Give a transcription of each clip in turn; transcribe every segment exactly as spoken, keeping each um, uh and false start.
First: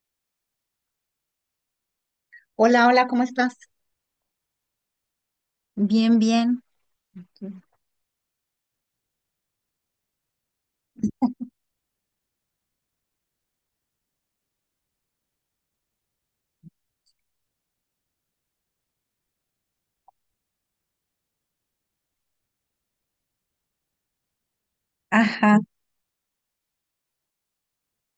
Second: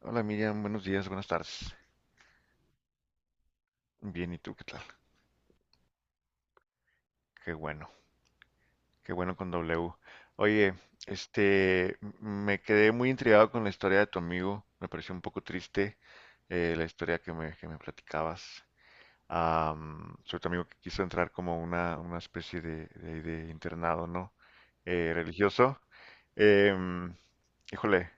Hola Miriam, buenos días, buenas tardes. Hola, hola, ¿cómo estás? Bien, ¿y tú qué tal? Bien, bien. Qué bueno, qué bueno con W. Oye, este, m- me quedé muy intrigado con la historia de tu amigo. Me pareció un poco triste, eh, la historia que me, que me platicabas. Am, sobre tu amigo que quiso entrar como una, una especie de, de- de internado, ¿no? Eh, Ajá. Religioso. Em, Híjole,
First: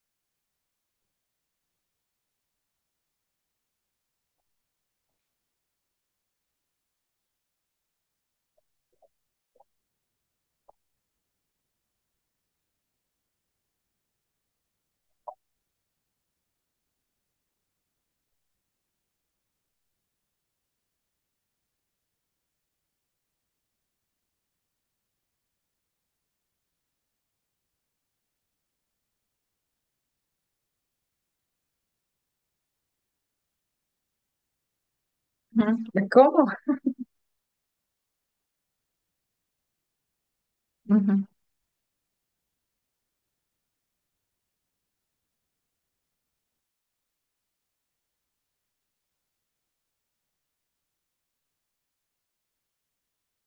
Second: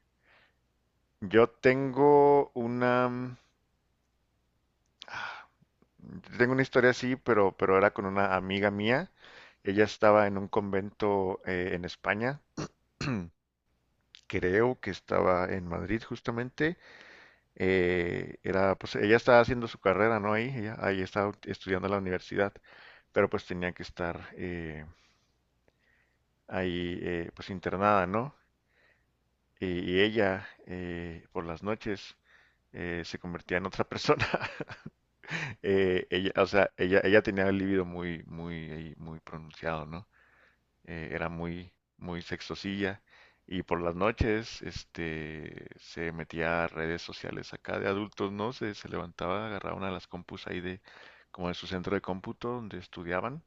yo tengo una... ah, Tengo una historia así, pero, pero era con una amiga mía. Ella estaba en un convento, eh, en España. Creo que estaba en Madrid justamente. Eh, era, pues, ella estaba haciendo su carrera, ¿no? Ahí, ella, ahí estaba estudiando en la universidad, pero pues tenía que estar, eh, ahí, eh, pues internada, ¿no? Y, y ella, eh, por las noches, eh, se convertía en otra persona. Ujú. Eh, ella, o ¿Cómo? sea, ella, ella tenía el libido muy, muy, ahí, muy pronunciado, ¿no? Eh, ujú. Era muy, muy sexosilla. Y por las noches, este, se metía a redes sociales acá de adultos, ¿no? Se, se levantaba, agarraba una de las compus ahí de, como de su centro de cómputo donde estudiaban.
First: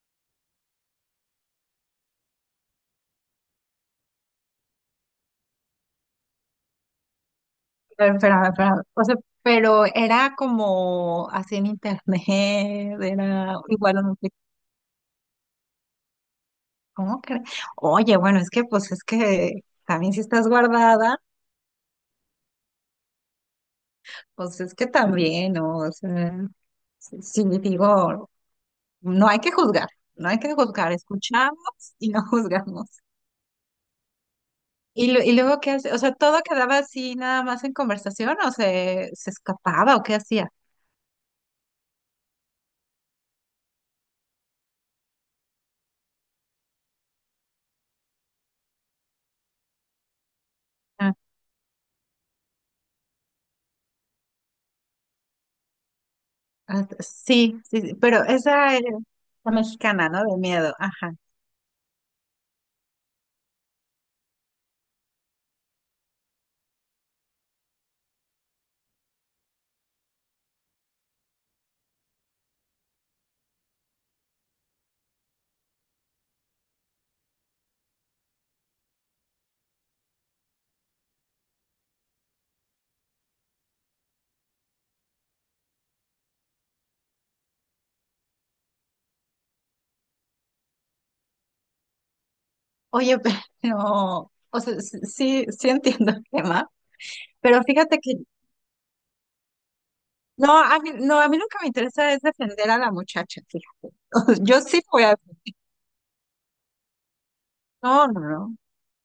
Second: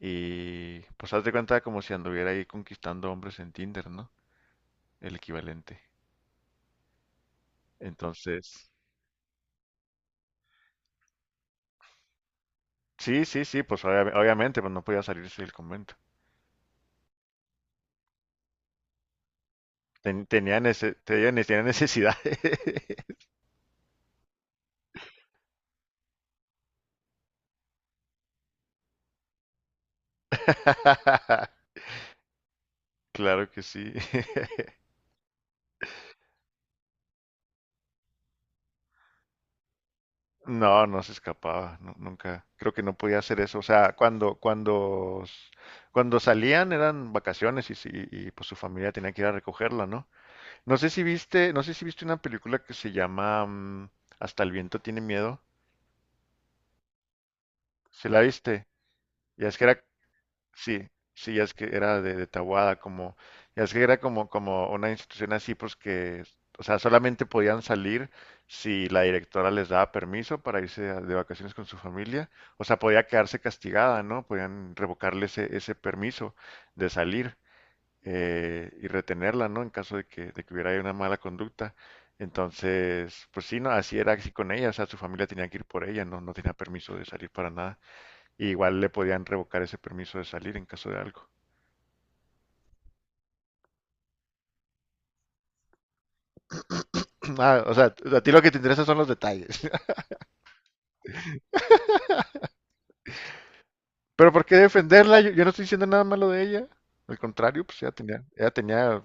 Y pues haz de cuenta como si anduviera ahí conquistando hombres en Tinder, ¿no? El equivalente. Pero, pero, Entonces, pero, o sea, pero era como así en internet, sí, sí, era sí, pues igual a obvia- Netflix. obviamente, pues no podía salirse del convento. ¿Cómo crees? Oye, bueno, es que pues es que también si Ten- estás tenía, nece- guardada, tenía- tenía necesidad. pues es que también, ¿no? O sea, si, si digo, no hay que juzgar, no hay que juzgar, escuchamos y no juzgamos. Claro que sí. Y, lu- y luego, ¿qué hace? O sea, ¿todo quedaba así nada más en conversación o se, se escapaba o qué hacía? No, no se escapaba, nu- nunca. Creo que no podía hacer eso. O sea, cuando, cuando, s- cuando salían eran vacaciones y, si- y, pues su familia tenía que ir a recogerla, ¿no? No sé si Ah, viste, no sé si viste una película que se llama, mm, Hasta el viento tiene miedo. ah, sí, sí, sí, ¿Se la pero viste? esa es Ya la es que era mexicana, ¿no? De miedo, Sí, ajá. sí, ya es que era de, de Tahuada, como, ya es que era como, como una institución así, pues que, o sea, solamente podían salir si la directora les daba permiso para irse a- de vacaciones con su familia, o sea, podía quedarse castigada, ¿no? Podían revocarle ese, ese permiso de salir, eh, y retenerla, ¿no? En caso de que, de que hubiera ahí una mala conducta. Entonces, pues sí, no, así era así con ella, o sea, su familia tenía que ir por ella, no, no tenía permiso de salir para nada y igual le podían revocar ese permiso de salir en caso de algo. Oye, pero, o sea, sí, sí sí entiendo el tema, Ah, pero o sea, fíjate que, a ti lo que te interesa son los detalles. no, a mí, no, a mí lo que me interesa es defender a la muchacha, fíjate. O Pero sea, ¿por qué yo sí voy a, defenderla? Yo, yo no estoy diciendo nada malo de ella. Al contrario, pues ella no, tenía, ella no, tenía,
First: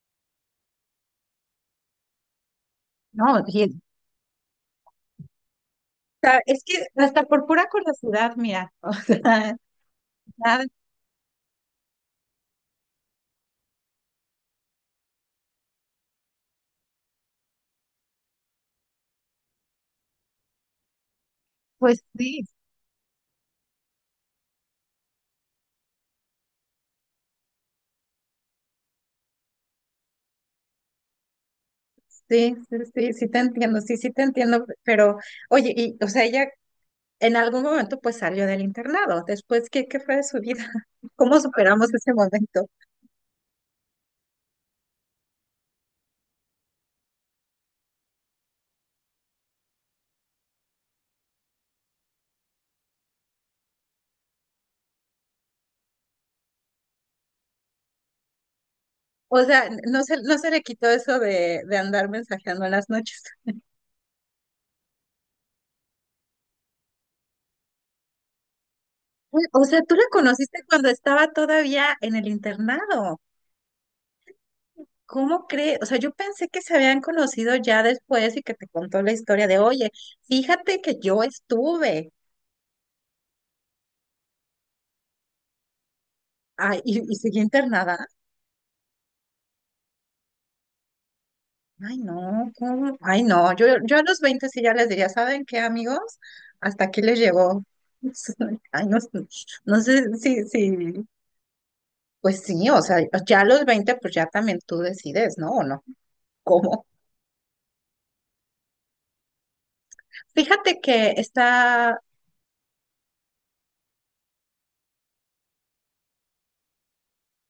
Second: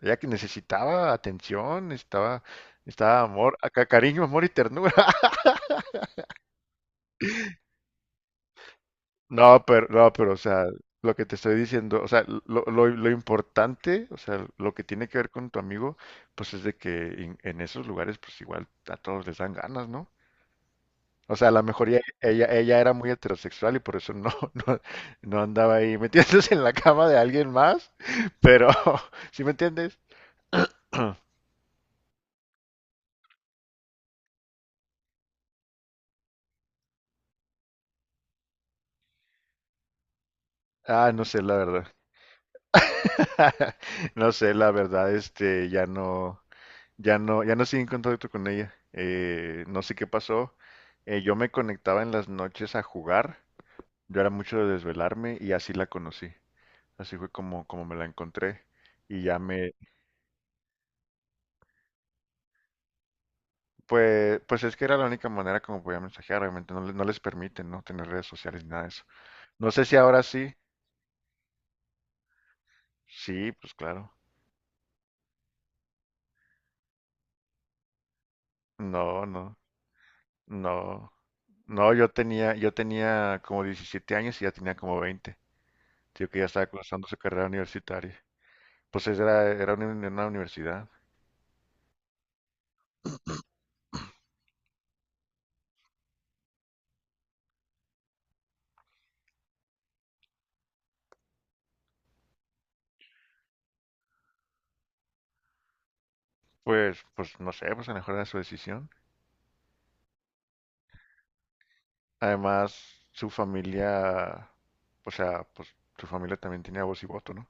ella que necesitaba atención, necesitaba, necesitaba no, no, amor, a- y- ca- cariño, amor y ternura. o sea, es que hasta por pura curiosidad, mira, o sea, No, pero, no, pero, o nada, sea, lo que te estoy diciendo, o sea, lo, lo, lo importante, o sea, lo que tiene que ver con tu amigo, pues es de que en, en esos lugares, pues igual a todos les dan ganas, ¿no? O sea, a lo mejor ella, pues sí, ella, ella era muy heterosexual y por eso no, no, no andaba ahí metiéndose en la cama de alguien más, pero ¿sí me entiendes? sí, sí, sí, sí te entiendo, sí, sí te entiendo, pero, oye, y, o sea, ella en algún momento pues salió del internado. Después, ¿qué, qué fue de su vida? Ah, no ¿Cómo sé la verdad. superamos ese momento? No sé la verdad, este, ya no, ya no, ya no sigo en contacto con ella. Eh, no sé qué pasó. Eh, yo me conectaba en las noches a jugar. Yo era mucho de desvelarme y así la conocí. Así fue como, como me la encontré y ya O sea, me, no se, no se le quitó eso de, de andar mensajeando en las noches. Pues, pues es que era la única manera como podía mensajear. Obviamente no, le- no les permiten no tener redes sociales ni nada de eso. Uy, o No sea, sé tú si la ahora sí. conociste cuando estaba todavía en el internado. Sí, pues claro. ¿Cómo crees? O sea, yo pensé que se habían conocido ya después y que te contó la No, historia no, de, oye, fíjate que no. yo No, yo estuve tenía, yo tenía como diecisiete años y ya tenía como veinte. Tío que ya estaba ah, y, cursando su y seguí carrera internada. universitaria. Pues esa era, era una, una universidad. Ay, no, ¿cómo? Ay, no, yo, yo a los veinte sí ya les diría, ¿saben qué, amigos? Hasta aquí les llegó. Ay, no, no sé si, si, pues sí, o sea, ya a los veinte pues ya también tú decides, ¿no? ¿O no? ¿Cómo? Pues, pues no sé, pues a lo mejor era su decisión. Fíjate que está, Además, su familia, o sea, pues su familia también tenía voz y voto, ¿no?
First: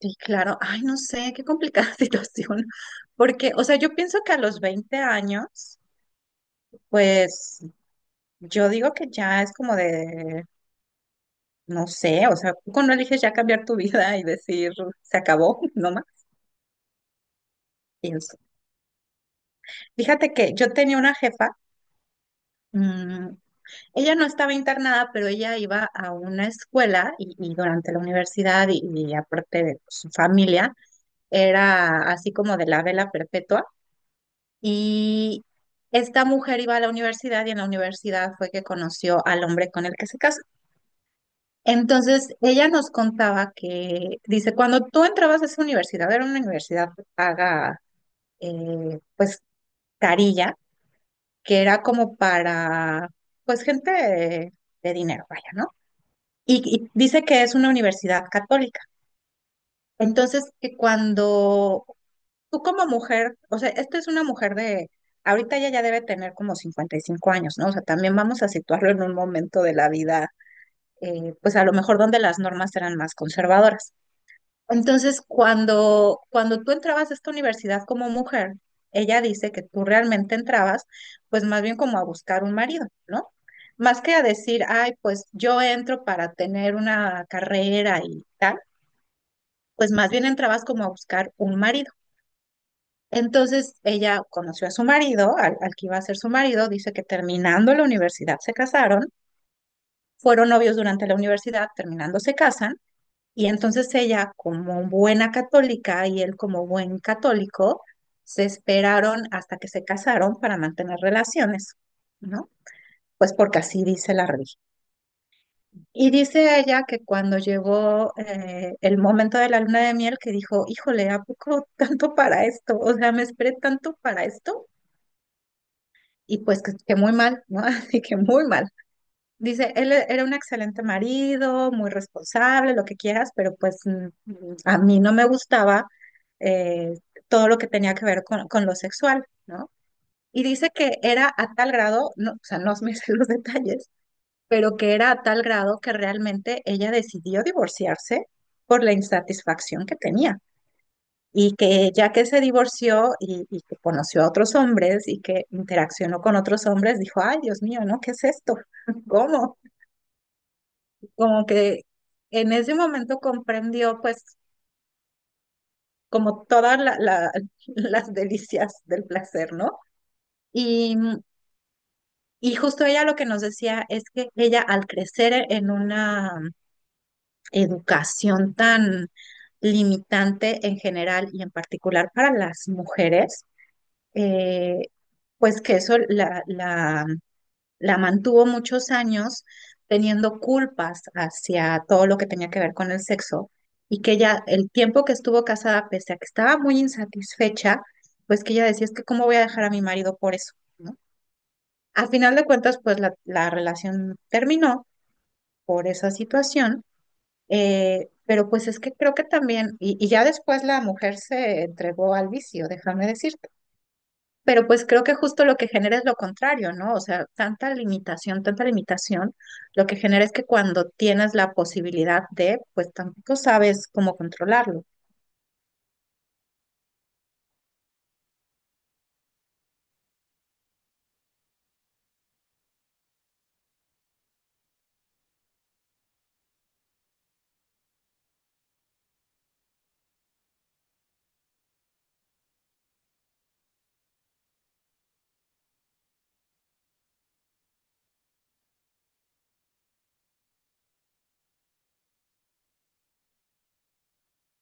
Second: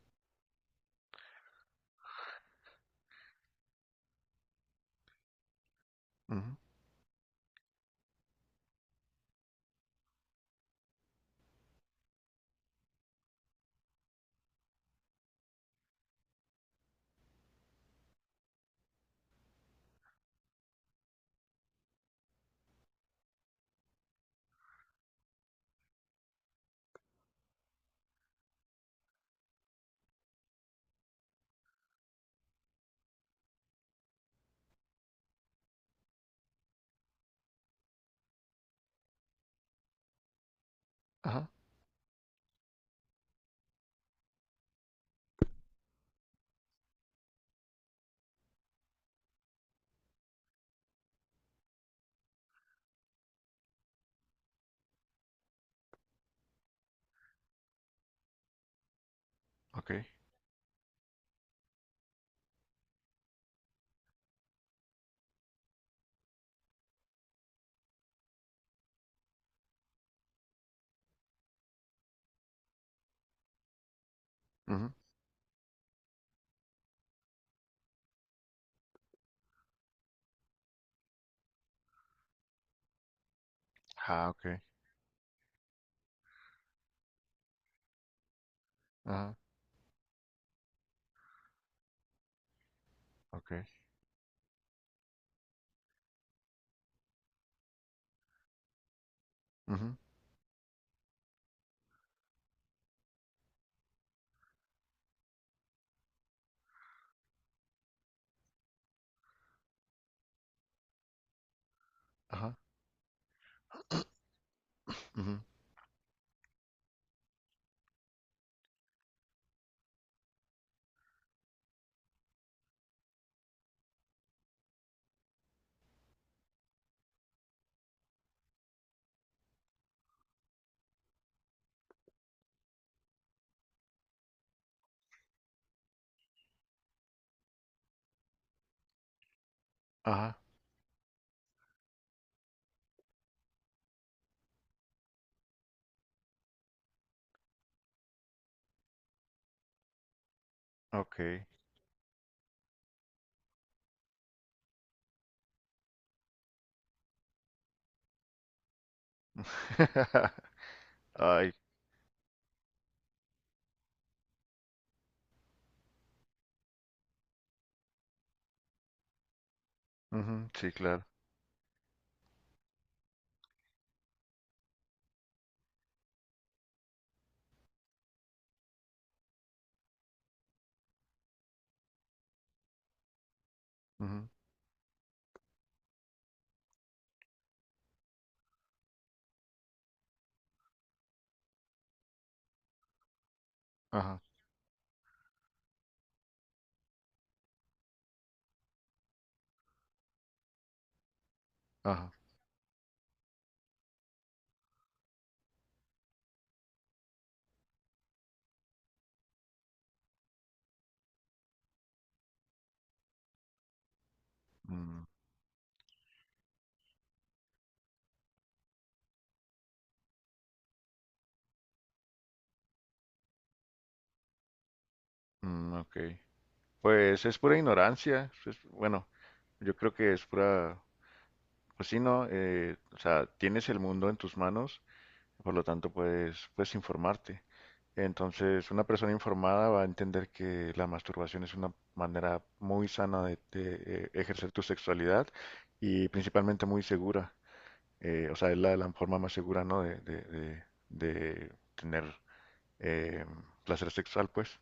sí, claro, ay, no sé, qué complicada situación, porque, o sea, yo pienso que a los veinte años, Ujú. pues yo digo que ya es como de, no sé, o sea, tú cuando eliges ya cambiar tu vida y decir, se acabó, ¿no? Más. Pienso. Fíjate que yo tenía una jefa, mm, ella no estaba internada, pero ella iba a una escuela y, y durante la universidad y, y aparte de su familia, era así como de la vela perpetua. Y esta mujer iba a la universidad y en la universidad fue que conoció al hombre con el que se casó. Ajá, Entonces, ella nos contaba que, dice, cuando tú entrabas a esa universidad, era una universidad paga, eh, pues, carilla, que era como para, pues, gente de, de dinero, vaya, ¿no? Y, y dice que es una universidad católica. ok. Entonces, que cuando tú como mujer, o sea, esta es una mujer de, ahorita ella ya debe tener como cincuenta y cinco años, ¿no? O sea, también vamos a situarlo en un momento de la vida, eh, pues a lo mejor donde las normas eran más conservadoras. Ujú. Entonces, cuando, cuando tú entrabas a esta universidad como mujer, ella dice que tú realmente entrabas, pues más bien como a buscar un marido, ¿no? Más que a Ah, ok. decir, ay, pues yo entro para tener una carrera y tal, Ajá, pues más bien entrabas como a buscar un marido. ok. Entonces, ella conoció a su marido, al, al que iba a ser su marido, dice que terminando la universidad se casaron, Ujú, fueron novios durante la universidad, terminando se casan. Y entonces ella, como buena católica y él como buen católico, se esperaron hasta que se casaron para mantener relaciones, ¿no? ajá, Pues porque así dice la religión. ujú, Y dice ella que cuando llegó eh, el momento de la luna de miel, que dijo, híjole, ¿a poco tanto para esto? O sea, me esperé tanto para esto. Y pues que, que muy mal, ¿no? Así que muy mal. Dice, él e- era un excelente marido, muy responsable, lo que quieras, pero pues mm, mm, a mí no me gustaba eh, todo lo que tenía que ver con, con lo sexual, ¿no? ajá, Y dice que era a tal grado, no, o sea, no me sé los detalles, pero que era a tal grado que realmente ella decidió divorciarse por la insatisfacción que tenía. ok. Y que ya que se divorció y, y que conoció a otros hombres y que interaccionó con otros hombres, dijo, ay, Dios mío, ¿no? ¿Qué es esto? ¿Cómo? Como Ay, que en ese momento comprendió pues como todas la- la- las delicias del placer, ¿no? ujú, sí, Y, claro. y justo ella lo que nos decía es que ella al crecer en una educación tan limitante en general y en particular para las mujeres, Ujú, eh, pues que eso la, la la mantuvo muchos años teniendo culpas hacia todo lo que tenía que ver con el sexo y que ajá, ella, el tiempo que estuvo casada, pese a que estaba muy insatisfecha, pues que ella decía, es que cómo voy a dejar a mi marido por eso, ¿no? Al ajá. final de cuentas, pues la, la relación terminó por esa situación, eh, pero pues es que creo que también, y, y ya después la mujer se entregó al vicio, déjame decir, pero pues creo Mm, que justo lo que genera es lo contrario, ¿no? O sea, tanta limitación, tanta limitación, lo que genera es que cuando tienes la posibilidad de, pues tampoco sabes cómo controlarlo. mm, ok. Pues es pura ignorancia. Pues, bueno, yo creo que es pura, pues sí, ¿no? Eh, o sea, tienes el mundo en tus manos, por lo tanto puedes, puedes informarte. Entonces, una persona informada va a entender que la masturbación es una manera muy sana de, de, eh, ejercer tu sexualidad y principalmente muy segura. Eh, o sea, es la, la forma más segura, ¿no? De, de, de- de tener, eh, placer sexual, pues.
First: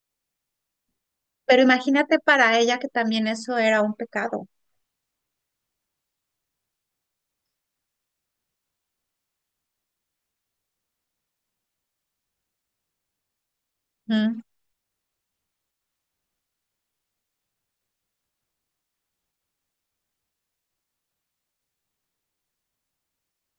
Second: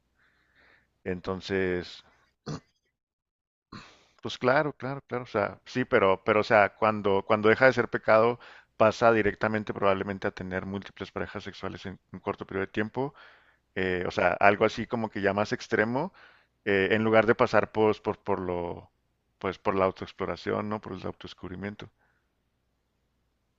Pero Entonces, imagínate para ella que también eso era un pues pecado. claro, claro, claro, o sea, sí, pero, pero, o sea, cuando, cuando deja de ser pecado, pasa directamente probablemente a tener múltiples parejas sexuales en un corto periodo de tiempo, eh, o sea, ¿M? algo así como que ya más extremo, eh, en lugar de pasar pues, por, por lo, pues, por la autoexploración, ¿no? Por el autodescubrimiento.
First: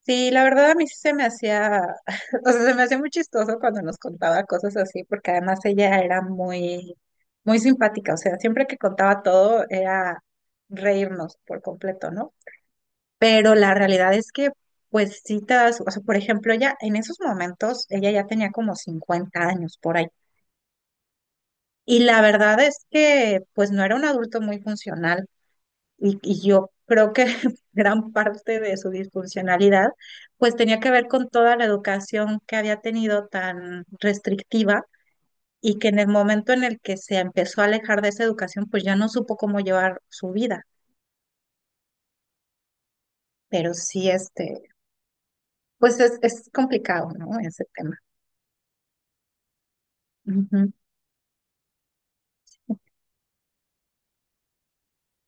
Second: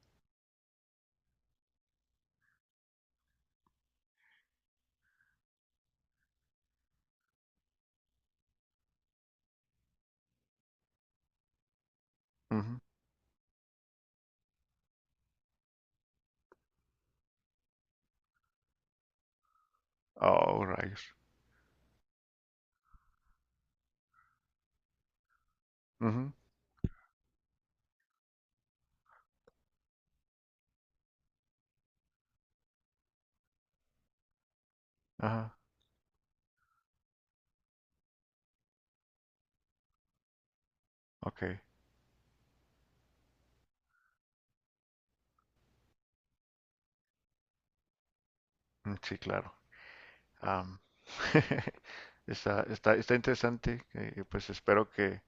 Sí, la verdad a mí sí se me hacía, o sea, se me hacía muy chistoso cuando nos contaba cosas así, porque además ella era muy, muy simpática, o sea, siempre que contaba todo era reírnos por completo, ¿no? Ujú. Pero la realidad es que, pues sí te das, o sea, por ejemplo, ella en esos momentos, ella ya tenía como cincuenta años por ahí. Oh, rayos. Y la verdad es que, pues no era un adulto muy funcional. Y, Ujú. y yo creo que gran parte de su disfuncionalidad, pues tenía que ver con toda la educación que había tenido tan restrictiva Ajá, y que en el momento en el que se empezó a alejar de esa educación, pues ya no supo cómo llevar su vida. ok. Pero sí, este, pues es, es complicado, ¿no? Ese tema. Mm. Sí, claro. Ujú. Am, está, está, está interesante. Eh, pues espero que,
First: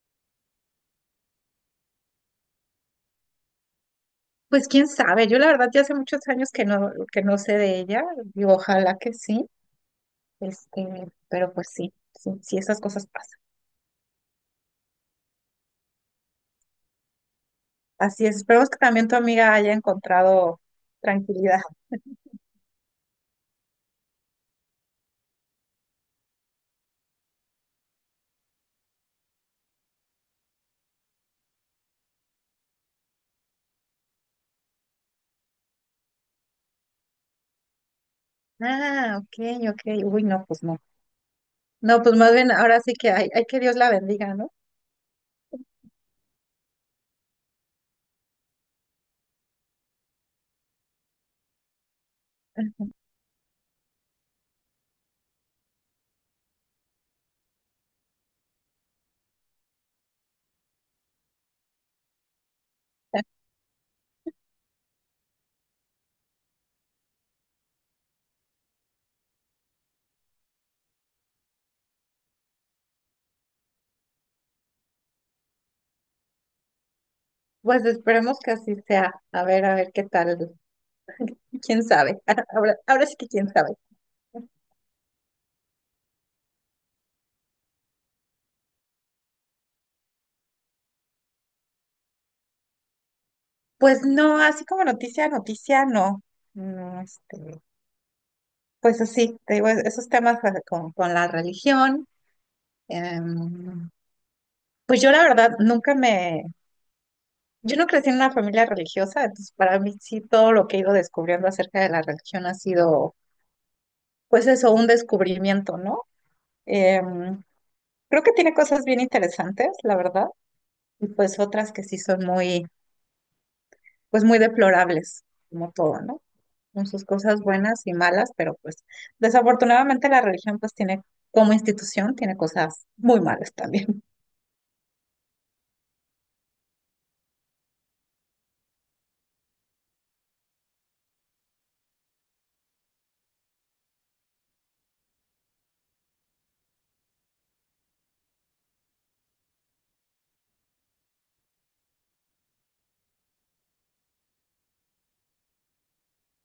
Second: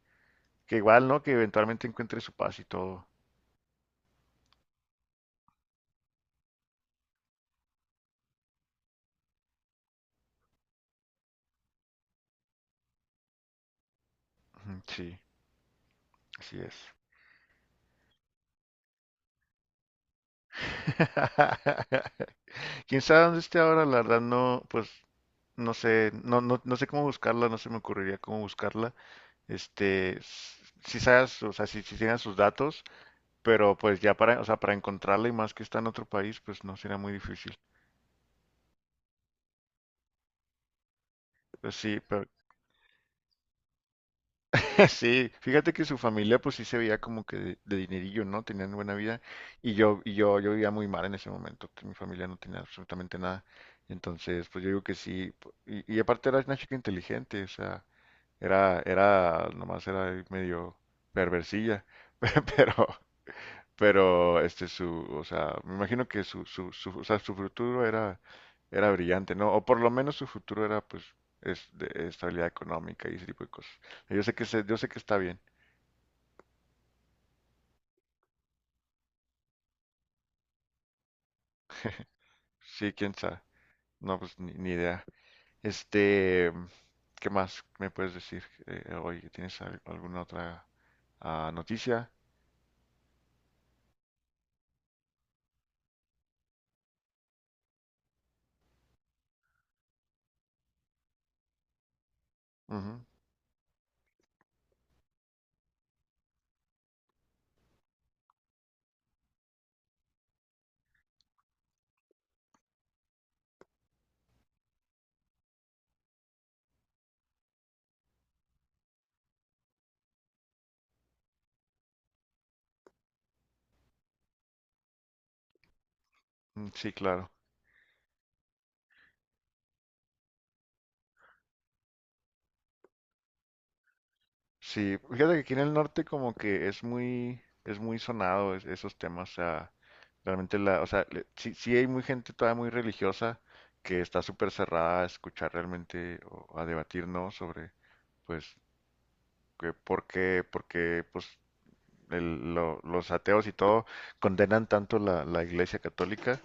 que igual, ¿no? Que eventualmente encuentre su paz y todo. Pues quién sabe, yo la verdad ya hace muchos años que no, que no sé de ella, y ojalá que sí, este, pero pues sí, sí, sí, esas cosas pasan. Ujú. Sí, así es. Así es, esperemos que también tu amiga haya encontrado tranquilidad. Quién sabe dónde esté ahora, la verdad no, pues no sé, no, no, no sé cómo buscarla, no se me ocurriría cómo buscarla. Este, s- si sabes, o sea, si, si tengan sus datos, pero pues ya para, o sea, para encontrarla y más que está en otro país, pues no será muy difícil. Ah, ok, ok, uy, no, pues no. Pues sí, No, pues pero más bien ahora sí que hay, hay que Dios la bendiga, ¿no? sí, fíjate que su familia pues sí se veía como que de, de dinerillo, ¿no? Tenían buena vida y yo y yo yo vivía muy mal en ese momento, que mi familia no tenía absolutamente nada. Entonces, pues yo digo que sí, po- y, y aparte era una chica inteligente, o sea, era era nomás era ahí medio perversilla, pe- pero pero este su, o sea, me imagino que su su su, o sea, su futuro era era brillante, ¿no? O por lo menos su futuro era pues es de estabilidad económica y ese tipo de cosas. Yo sé que se- yo sé que está bien. Pues esperemos que así sea. A ver, a ver qué tal, quién sabe. Ahora, Sí, ahora quién sí que sabe. quién sabe. No, pues ni, ni idea. Este, ¿Qué más me puedes decir, eh, hoy? ¿Tienes al- alguna otra, ah, noticia? Pues no, así como noticia, noticia, no. No, este. Pues así, te digo, es- esos temas eh, con, con la religión. Ujú. em, pues yo la verdad nunca me, yo no crecí en una familia religiosa, entonces para mí sí todo lo que he ido descubriendo acerca de la religión ha sido, pues eso, un descubrimiento, ¿no? Em, Creo que tiene cosas bien interesantes, la verdad, y pues otras que sí son muy, pues muy deplorables, como todo, ¿no? Mm. Con Sí, sus claro. cosas buenas y malas, pero pues desafortunadamente la religión pues tiene como institución, tiene cosas muy malas también. Sí, fíjate que aquí en el norte como que es muy, es muy sonado es- esos temas. O sea, realmente la, o sea, le- sí, sí hay muy gente todavía muy religiosa que está súper cerrada a escuchar realmente o a debatir, ¿no? Sobre, pues, que por qué, porque, pues, el- lo- los ateos y todo condenan tanto la, la Iglesia Católica,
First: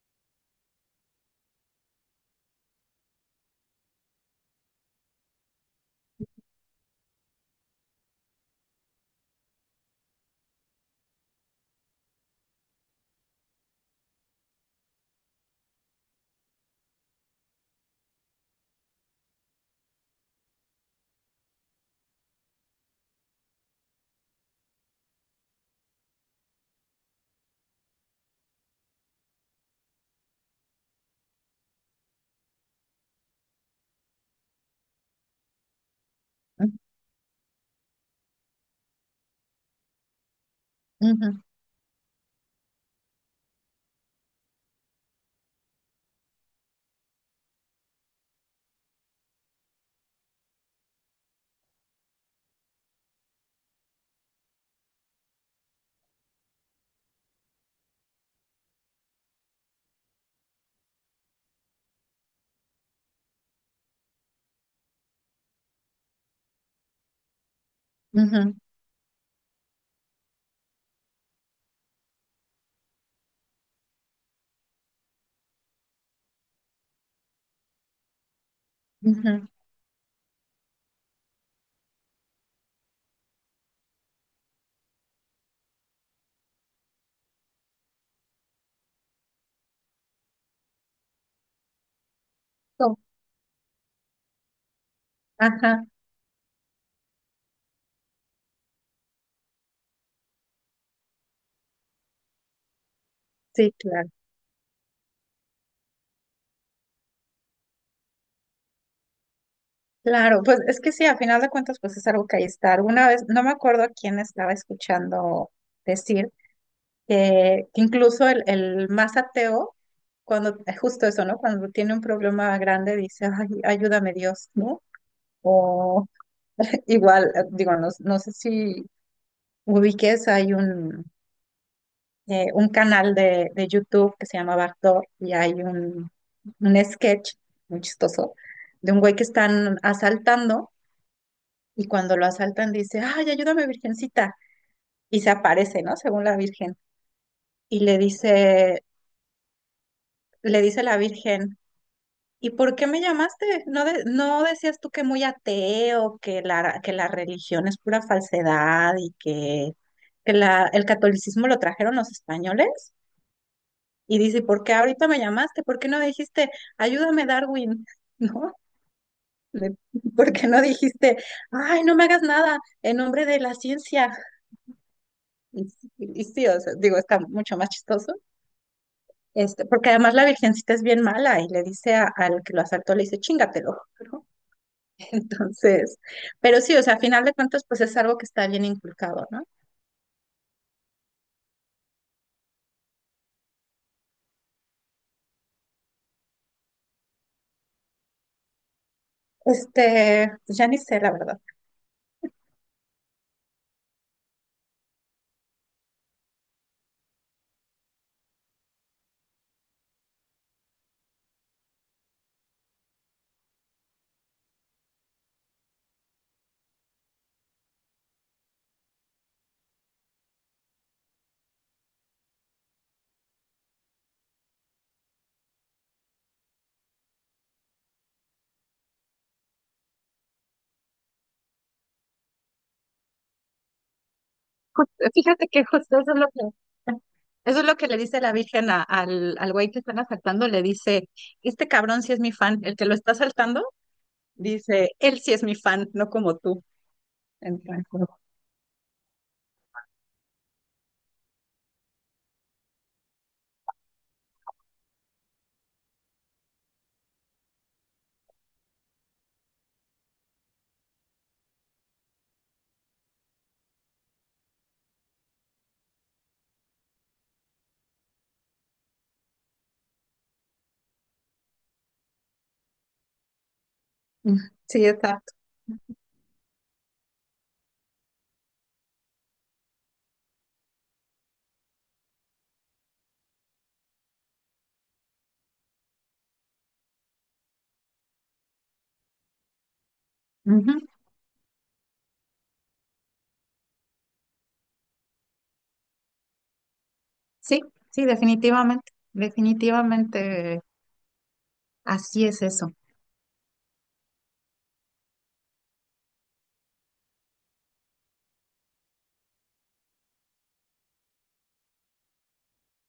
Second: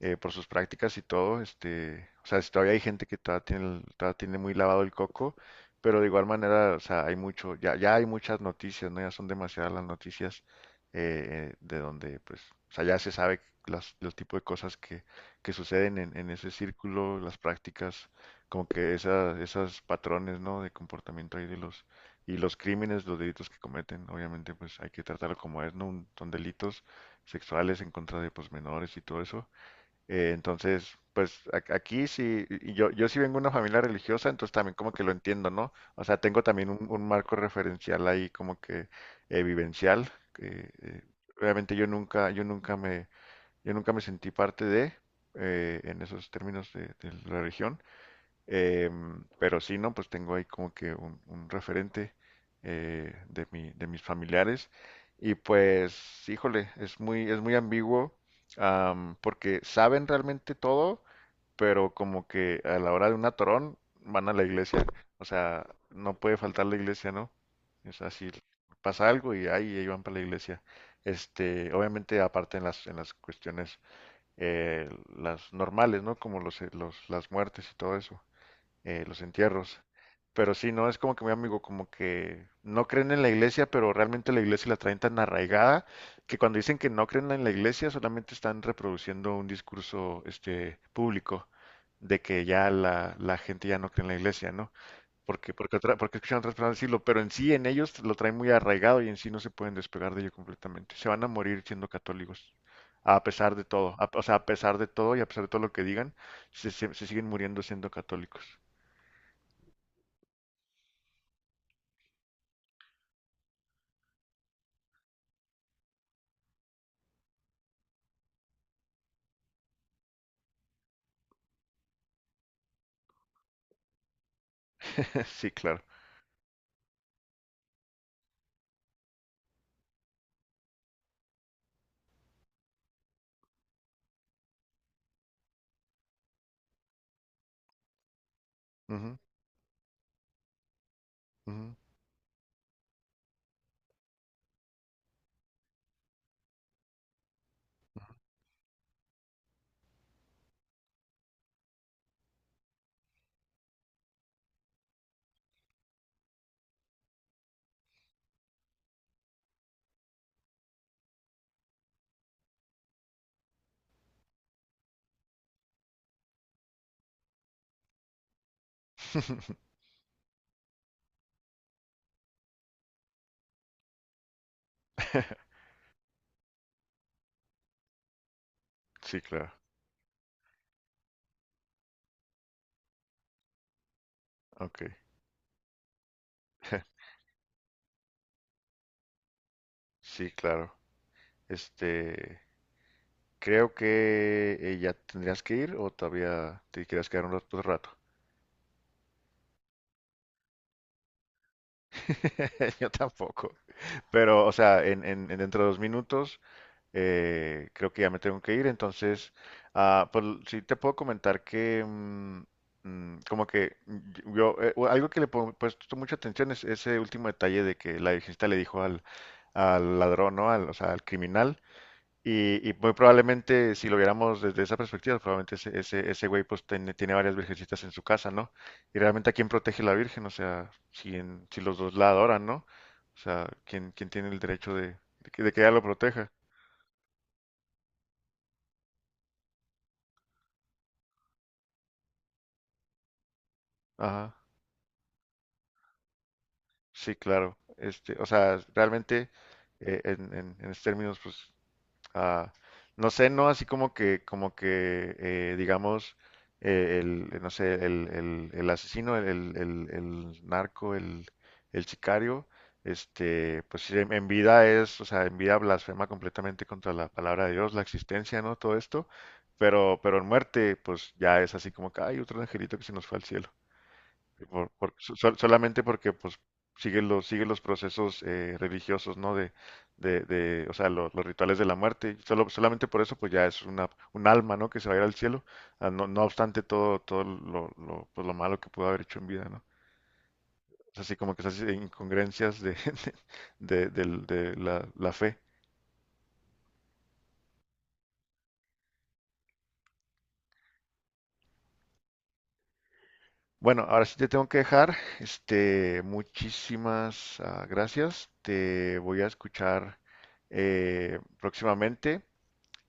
eh, por sus prácticas y todo. Este, o sea, si todavía hay gente que todavía tiene, el- todavía tiene muy lavado el coco, pero de igual manera, o sea, hay mucho, ya, ya hay muchas noticias, ¿no? Ya son demasiadas las noticias, eh, eh, de donde, pues, o sea, ya se sabe las, los tipos de cosas que, que suceden en, en ese círculo, las prácticas, como que esas, esas patrones, ¿no? De comportamiento ahí de los, y los crímenes, los delitos que cometen. Obviamente, pues, hay que tratarlo como es, ¿no? Un- son delitos sexuales en contra de, pues, menores y todo eso. Eh, entonces, pues a- aquí sí, y yo, yo sí vengo de una familia religiosa, entonces también como que lo entiendo, ¿no? O sea, tengo también Ujú, un, un marco referencial ahí como que, eh, vivencial, que, eh, obviamente yo nunca, yo nunca me, yo nunca me sentí parte de, eh, en esos términos de, de la religión. Em, pero sí, ¿no? Pues tengo ahí como que un, un referente, eh, de mi, de mis familiares. Y pues, híjole, es muy, es muy ambiguo, am, porque saben realmente todo, pero como que a la hora de un atorón van a la iglesia. O sea, no puede faltar la iglesia, ¿no? Es así, ujú, pasa algo y ahí, ahí van para la iglesia. Este, obviamente, aparte en las, en las cuestiones, eh, las normales, ¿no? Como los, los, las muertes y todo eso, eh, los ujú. entierros. Pero sí, no es como que mi amigo, como que no creen en la iglesia, pero realmente la iglesia la traen tan arraigada que cuando dicen que no creen en la iglesia, solamente están reproduciendo un discurso este público de que ya Com- la, la gente ya no cree en la iglesia, ¿no? Porque, porque, Ajá, otra- Porque escuchan a otras personas decirlo, pero en sí, en ellos lo traen muy arraigado y en sí no se pueden despegar de ello completamente. Se van a morir siendo católicos, a pesar de sí, todo, a- claro. o sea, a pesar de todo y a pesar de todo lo que digan, se se- se siguen muriendo siendo católicos. Claro, pues es que sí, a final de cuentas, pues es algo que ahí está. Alguna vez, no me acuerdo a quién estaba escuchando decir que, que incluso el, el más ateo, cuando, eh, justo eso, ¿no? Cuando tiene un problema grande, dice, ay, ayúdame Dios, ¿no? Sí, claro. O igual, eh, digo, no, no sé si ubiques, hay un, eh, un canal de, de YouTube que se llama Backdoor y hay un, un sketch muy chistoso de un güey Ujú, que están asaltando ujú. y cuando lo asaltan dice, ay, ayúdame, virgencita. Y se aparece, ¿no? Según la virgen. Y le dice, le dice la virgen, ¿y por qué me llamaste? ¿No de- no decías tú que muy ateo, que la, que la religión es pura falsedad y que, que la, el catolicismo lo trajeron los españoles? Y dice, ¿por qué ahorita me llamaste? ¿Por qué no dijiste, ayúdame, Darwin? ¿No? Le- ¿Por qué no dijiste, ay, no me hagas nada en nombre de la ciencia? Y, sí, y sí, o sea, digo, está mucho más chistoso. Sí, claro. Este, porque además la virgencita es bien mala y le dice a- al que lo asaltó, le dice, chingatelo, ¿no? Ok. Entonces, pero sí, o sea, a final de cuentas, pues es algo que está bien inculcado, ¿no? Sí, claro. Este, Creo que, eh, ya tendrías que ir o todavía te quieres quedar un rato. Otro rato. Este, pues ya ni sé, la verdad. Yo tampoco. Pero, o sea, en, en, en dentro de dos minutos, Eh, creo que ya me tengo que ir. Entonces, ah, pues sí te puedo comentar que, mm, mm, como que mm, yo, eh, o algo que le he puesto mucha atención es ese último detalle de que la virgencita le dijo al, al ladrón, ¿no? Al, o sea, al criminal. Y, y muy probablemente, si lo viéramos desde esa perspectiva, probablemente ese, ese, ese güey pues tiene, tiene varias virgencitas en su casa, ¿no? Y realmente a quién protege la virgen, o sea, si, en- si los dos la adoran, ¿no? O sea, ¿quién, ¿quién tiene el derecho de, Jus- de que, Fíjate de que que ella lo justo eso es lo proteja? que, eso es lo que le dice la Virgen a- al, al güey que están asaltando, le dice, este cabrón sí es mi fan, el que lo está asaltando, Ajá. dice, él sí es mi fan, no como tú. Sí, claro. Entonces, Este, o sea, realmente, eh, en, en, en esos términos, pues, ah, no sé, no así como que, como que, eh, digamos, eh, el, eh, no sé, el, el- el asesino, el, el- el- el narco, el, el sicario, este, pues sí, en en vida es, o sea, en vida blasfema completamente contra la palabra de Dios, la existencia, ¿no? Todo esto, pero, pero en muerte, pues ya es así como que hay otro angelito que se nos fue al cielo mm, y por- sí, por- so- exacto. so- solamente porque pues siguen los, siguen los procesos, eh, religiosos, ¿no? De, de, de, o sea, lo- los rituales de la muerte. Solo, solamente por eso pues ya es una, un alma, ¿no? Que se va a ir al cielo, ah, no, no obstante todo, todo lo, lo, pues, lo malo que pudo haber hecho en vida, ¿no? Ujú. Es así como que esas incongruencias de, de, del- de la, la fe. Sí, sí, definitivamente, definitivamente, así es eso. Bueno, ahora sí te tengo que dejar. Este, muchísimas, ah, gracias. Te voy a escuchar, eh, próximamente.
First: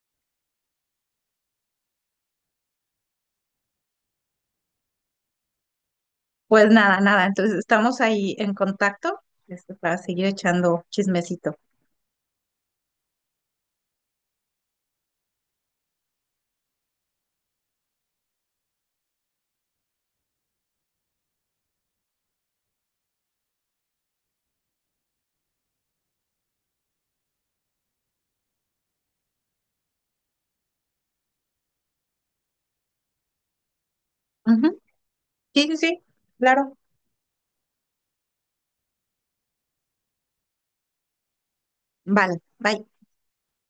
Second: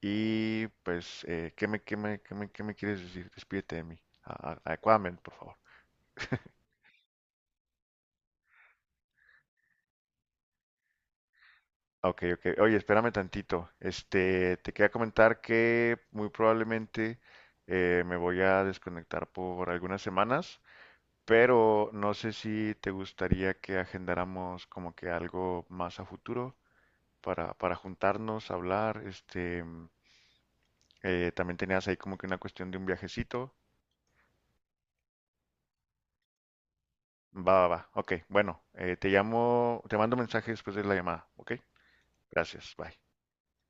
Y pues, eh, ¿qué me, qué me, qué me, qué me quieres decir? Despídete de mí. a- a- Adecuadamente, por favor. Pues nada, nada, entonces estamos ahí en contacto, este, para seguir echando chismecito. Ah, ok, ok. Oye, espérame tantito. Este, te quería comentar que muy probablemente, eh, me voy a desconectar por algunas semanas, pero no sé si te gustaría que agendáramos como que algo más a futuro para, para juntarnos, hablar. Este, eh, también tenías ahí como que una cuestión de un viajecito. Ujú. Sí, sí, sí, claro. Va, va, va. Ok, bueno, eh, te llamo, te mando un mensaje después de la llamada. Ok, Vale, gracias, bye. bye.